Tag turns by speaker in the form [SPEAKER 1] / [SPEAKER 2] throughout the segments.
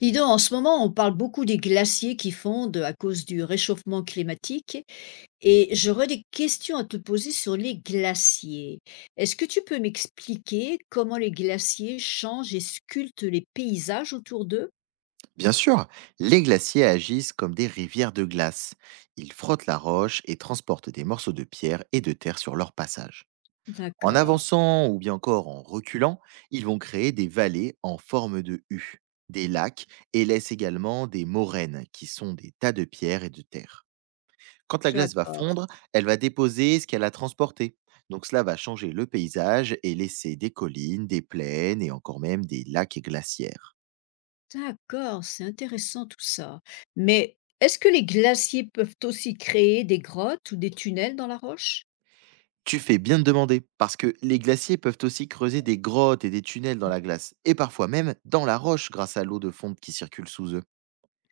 [SPEAKER 1] Dis donc, en ce moment, on parle beaucoup des glaciers qui fondent à cause du réchauffement climatique et j'aurais des questions à te poser sur les glaciers. Est-ce que tu peux m'expliquer comment les glaciers changent et sculptent les paysages autour d'eux?
[SPEAKER 2] Bien sûr, les glaciers agissent comme des rivières de glace. Ils frottent la roche et transportent des morceaux de pierre et de terre sur leur passage. En
[SPEAKER 1] D'accord,
[SPEAKER 2] avançant ou bien encore en reculant, ils vont créer des vallées en forme de U, des lacs et laissent également des moraines qui sont des tas de pierres et de terre. Quand la glace va
[SPEAKER 1] d'accord,
[SPEAKER 2] fondre, elle va déposer ce qu'elle a transporté. Donc cela va changer le paysage et laisser des collines, des plaines et encore même des lacs glaciaires.
[SPEAKER 1] d'accord, c'est intéressant tout ça. Mais est-ce que les glaciers peuvent aussi créer des grottes ou des tunnels dans la roche?
[SPEAKER 2] Tu fais bien de demander, parce que les glaciers peuvent aussi creuser des grottes et des tunnels dans la glace, et parfois même dans la roche grâce à l'eau de fonte qui circule sous eux.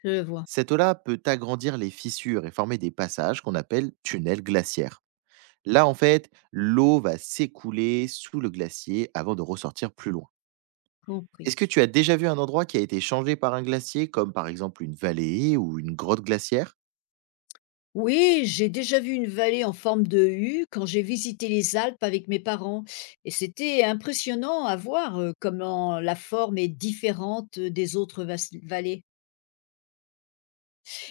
[SPEAKER 1] Je vois,
[SPEAKER 2] Cette eau-là peut agrandir les fissures et former des passages qu'on appelle tunnels glaciaires. Là, en fait, l'eau va s'écouler sous le glacier avant de ressortir plus loin.
[SPEAKER 1] compris.
[SPEAKER 2] Est-ce que tu as déjà vu un endroit qui a été changé par un glacier, comme par exemple une vallée ou une grotte glaciaire?
[SPEAKER 1] Oui, j'ai déjà vu une vallée en forme de U quand j'ai visité les Alpes avec mes parents. Et c'était impressionnant à voir, comment la forme est différente, des vallées.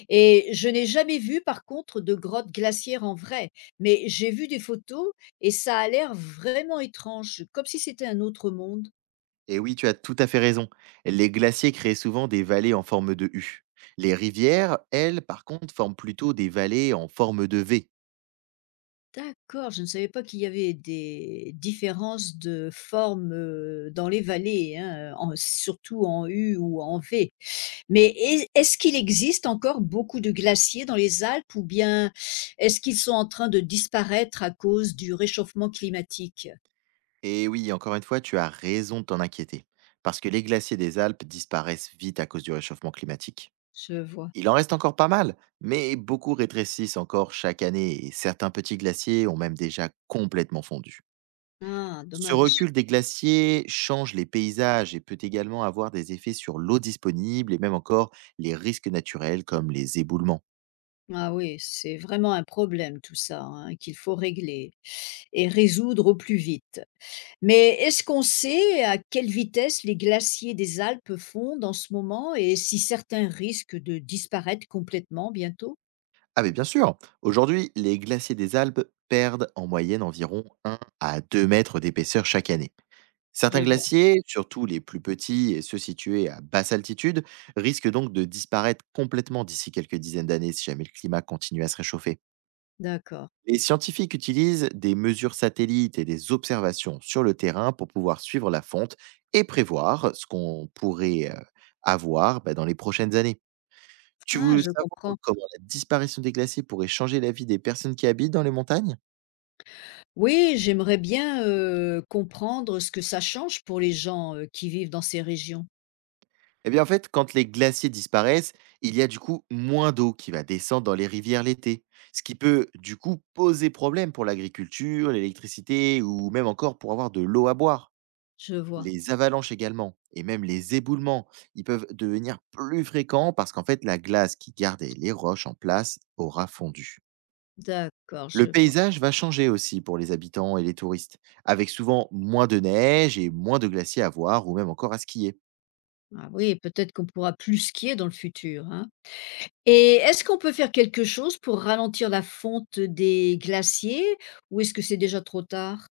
[SPEAKER 1] Et je n'ai jamais vu, par contre, de grottes glaciaires en vrai. Mais j'ai vu des photos et ça a l'air vraiment étrange, comme si c'était un autre monde.
[SPEAKER 2] Et oui, tu as tout à fait raison. Les glaciers créent souvent des vallées en forme de U. Les rivières, elles, par contre, forment plutôt des vallées en forme de V.
[SPEAKER 1] D'accord, je ne savais pas qu'il y avait des différences de forme, dans les vallées, hein, en surtout en U ou en V. Mais est-ce qu'il existe encore beaucoup de glaciers dans les Alpes ou bien est-ce qu'ils sont en train de disparaître à cause du réchauffement climatique?
[SPEAKER 2] Et oui, encore une fois, tu as raison de t'en inquiéter, parce que les glaciers des Alpes disparaissent vite à cause du réchauffement climatique.
[SPEAKER 1] Je vois.
[SPEAKER 2] Il en reste encore pas mal, mais beaucoup rétrécissent encore chaque année et certains petits glaciers ont même déjà complètement fondu.
[SPEAKER 1] Ah
[SPEAKER 2] Ce
[SPEAKER 1] dommage.
[SPEAKER 2] recul des glaciers change les paysages et peut également avoir des effets sur l'eau disponible et même encore les risques naturels comme les éboulements.
[SPEAKER 1] Ah oui, c'est vraiment un problème tout ça, hein, qu'il faut régler et résoudre au plus vite. Mais est-ce qu'on sait à quelle vitesse les glaciers des Alpes fondent en ce moment et si certains risquent de disparaître complètement bientôt?
[SPEAKER 2] Ah mais bien sûr, aujourd'hui, les glaciers des Alpes perdent en moyenne environ 1 à 2 mètres d'épaisseur chaque année.
[SPEAKER 1] Je
[SPEAKER 2] Certains
[SPEAKER 1] vois,
[SPEAKER 2] glaciers, surtout les plus petits et ceux situés à basse altitude, risquent donc de disparaître complètement d'ici quelques dizaines d'années si jamais le climat continue à se réchauffer.
[SPEAKER 1] d'accord.
[SPEAKER 2] Les scientifiques utilisent des mesures satellites et des observations sur le terrain pour pouvoir suivre la fonte et prévoir ce qu'on pourrait avoir dans les prochaines années. Tu
[SPEAKER 1] Ah,
[SPEAKER 2] veux
[SPEAKER 1] je
[SPEAKER 2] savoir
[SPEAKER 1] comprends.
[SPEAKER 2] comment la disparition des glaciers pourrait changer la vie des personnes qui habitent dans les montagnes?
[SPEAKER 1] Oui, j'aimerais bien, comprendre ce que ça change pour les gens, qui vivent dans ces régions.
[SPEAKER 2] Eh bien en fait, quand les glaciers disparaissent, il y a du coup moins d'eau qui va descendre dans les rivières l'été, ce qui peut du coup poser problème pour l'agriculture, l'électricité ou même encore pour avoir de l'eau à boire.
[SPEAKER 1] Je vois,
[SPEAKER 2] Les avalanches également et même les éboulements, ils peuvent devenir plus fréquents parce qu'en fait la glace qui gardait les roches en place aura fondu.
[SPEAKER 1] d'accord,
[SPEAKER 2] Le
[SPEAKER 1] je vois.
[SPEAKER 2] paysage va changer aussi pour les habitants et les touristes, avec souvent moins de neige et moins de glaciers à voir ou même encore à skier.
[SPEAKER 1] Ah oui, peut-être qu'on pourra plus skier dans le futur, hein. Et est-ce qu'on peut faire quelque chose pour ralentir la fonte des glaciers ou est-ce que c'est déjà trop tard?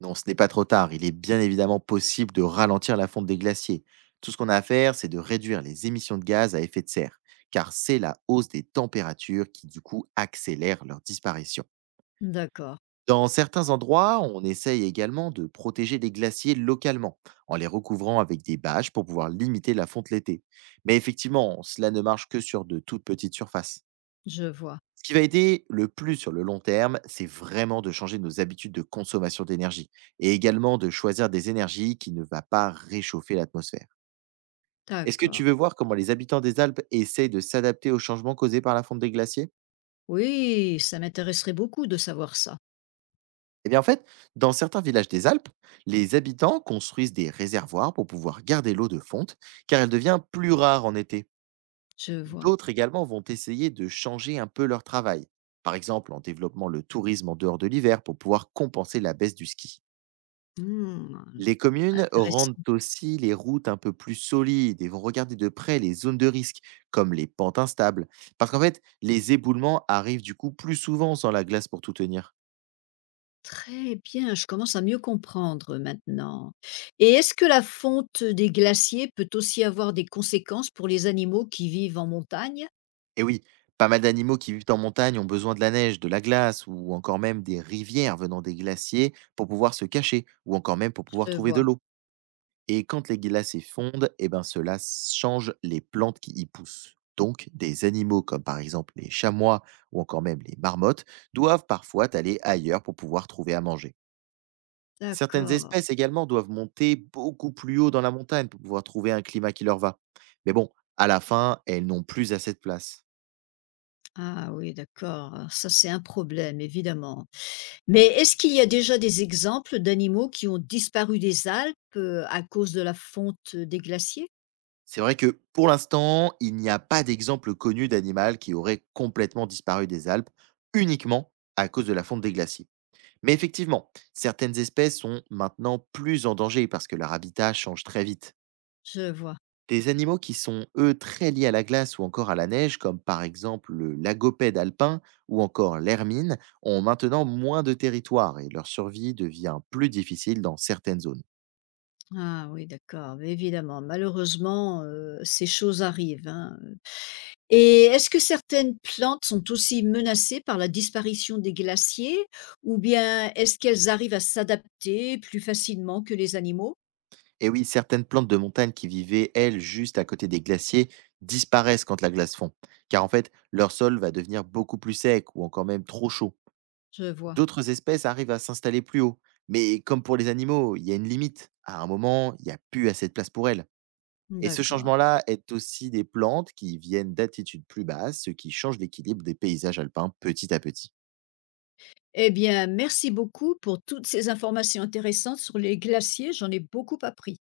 [SPEAKER 2] Non, ce n'est pas trop tard, il est bien évidemment possible de ralentir la fonte des glaciers. Tout ce qu'on a à faire, c'est de réduire les émissions de gaz à effet de serre, car c'est la hausse des températures qui du coup accélère leur disparition.
[SPEAKER 1] D'accord,
[SPEAKER 2] Dans certains endroits, on essaye également de protéger les glaciers localement, en les recouvrant avec des bâches pour pouvoir limiter la fonte l'été. Mais effectivement, cela ne marche que sur de toutes petites surfaces.
[SPEAKER 1] je vois.
[SPEAKER 2] Ce qui va aider le plus sur le long terme, c'est vraiment de changer nos habitudes de consommation d'énergie et également de choisir des énergies qui ne va pas réchauffer l'atmosphère. Est-ce que
[SPEAKER 1] D'accord.
[SPEAKER 2] tu veux voir comment les habitants des Alpes essayent de s'adapter aux changements causés par la fonte des glaciers?
[SPEAKER 1] Oui, ça m'intéresserait beaucoup de savoir ça.
[SPEAKER 2] Eh bien, en fait, dans certains villages des Alpes, les habitants construisent des réservoirs pour pouvoir garder l'eau de fonte, car elle devient plus rare en été.
[SPEAKER 1] Je vois.
[SPEAKER 2] D'autres également vont essayer de changer un peu leur travail, par exemple en développant le tourisme en dehors de l'hiver pour pouvoir compenser la baisse du ski.
[SPEAKER 1] Hmm,
[SPEAKER 2] Les communes rendent
[SPEAKER 1] intéressant.
[SPEAKER 2] aussi les routes un peu plus solides et vont regarder de près les zones de risque, comme les pentes instables, parce qu'en fait, les éboulements arrivent du coup plus souvent sans la glace pour tout tenir.
[SPEAKER 1] Très bien, je commence à mieux comprendre maintenant. Et est-ce que la fonte des glaciers peut aussi avoir des conséquences pour les animaux qui vivent en montagne?
[SPEAKER 2] Et oui, pas mal d'animaux qui vivent en montagne ont besoin de la neige, de la glace ou encore même des rivières venant des glaciers pour pouvoir se cacher ou encore même pour pouvoir
[SPEAKER 1] Je
[SPEAKER 2] trouver de
[SPEAKER 1] vois.
[SPEAKER 2] l'eau. Et quand les glaciers fondent, eh ben cela change les plantes qui y poussent. Donc, des animaux comme par exemple les chamois ou encore même les marmottes doivent parfois aller ailleurs pour pouvoir trouver à manger. Certaines
[SPEAKER 1] D'accord.
[SPEAKER 2] espèces également doivent monter beaucoup plus haut dans la montagne pour pouvoir trouver un climat qui leur va. Mais bon, à la fin, elles n'ont plus assez de place.
[SPEAKER 1] Ah oui, d'accord. Ça, c'est un problème, évidemment. Mais est-ce qu'il y a déjà des exemples d'animaux qui ont disparu des Alpes, à cause de la fonte des glaciers?
[SPEAKER 2] C'est vrai que pour l'instant, il n'y a pas d'exemple connu d'animal qui aurait complètement disparu des Alpes uniquement à cause de la fonte des glaciers. Mais effectivement, certaines espèces sont maintenant plus en danger parce que leur habitat change très vite.
[SPEAKER 1] Je vois.
[SPEAKER 2] Des animaux qui sont, eux, très liés à la glace ou encore à la neige, comme par exemple le lagopède alpin ou encore l'hermine, ont maintenant moins de territoire et leur survie devient plus difficile dans certaines zones.
[SPEAKER 1] Ah oui, d'accord, mais évidemment, malheureusement, ces choses arrivent, hein, et est-ce que certaines plantes sont aussi menacées par la disparition des glaciers ou bien est-ce qu'elles arrivent à s'adapter plus facilement que les animaux?
[SPEAKER 2] Et oui, certaines plantes de montagne qui vivaient, elles, juste à côté des glaciers, disparaissent quand la glace fond, car en fait, leur sol va devenir beaucoup plus sec ou encore même trop chaud.
[SPEAKER 1] Je vois,
[SPEAKER 2] D'autres espèces arrivent à s'installer plus haut, mais comme pour les animaux, il y a une limite. À un moment, il n'y a plus assez de place pour elles. Et ce
[SPEAKER 1] d'accord.
[SPEAKER 2] changement-là est aussi des plantes qui viennent d'altitudes plus basses, ce qui change l'équilibre des paysages alpins petit à petit.
[SPEAKER 1] Eh bien, merci beaucoup pour toutes ces informations intéressantes sur les glaciers, j'en ai beaucoup appris.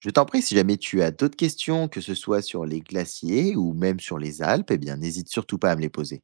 [SPEAKER 2] Je t'en prie, si jamais tu as d'autres questions, que ce soit sur les glaciers ou même sur les Alpes, eh bien, n'hésite surtout pas à me les poser.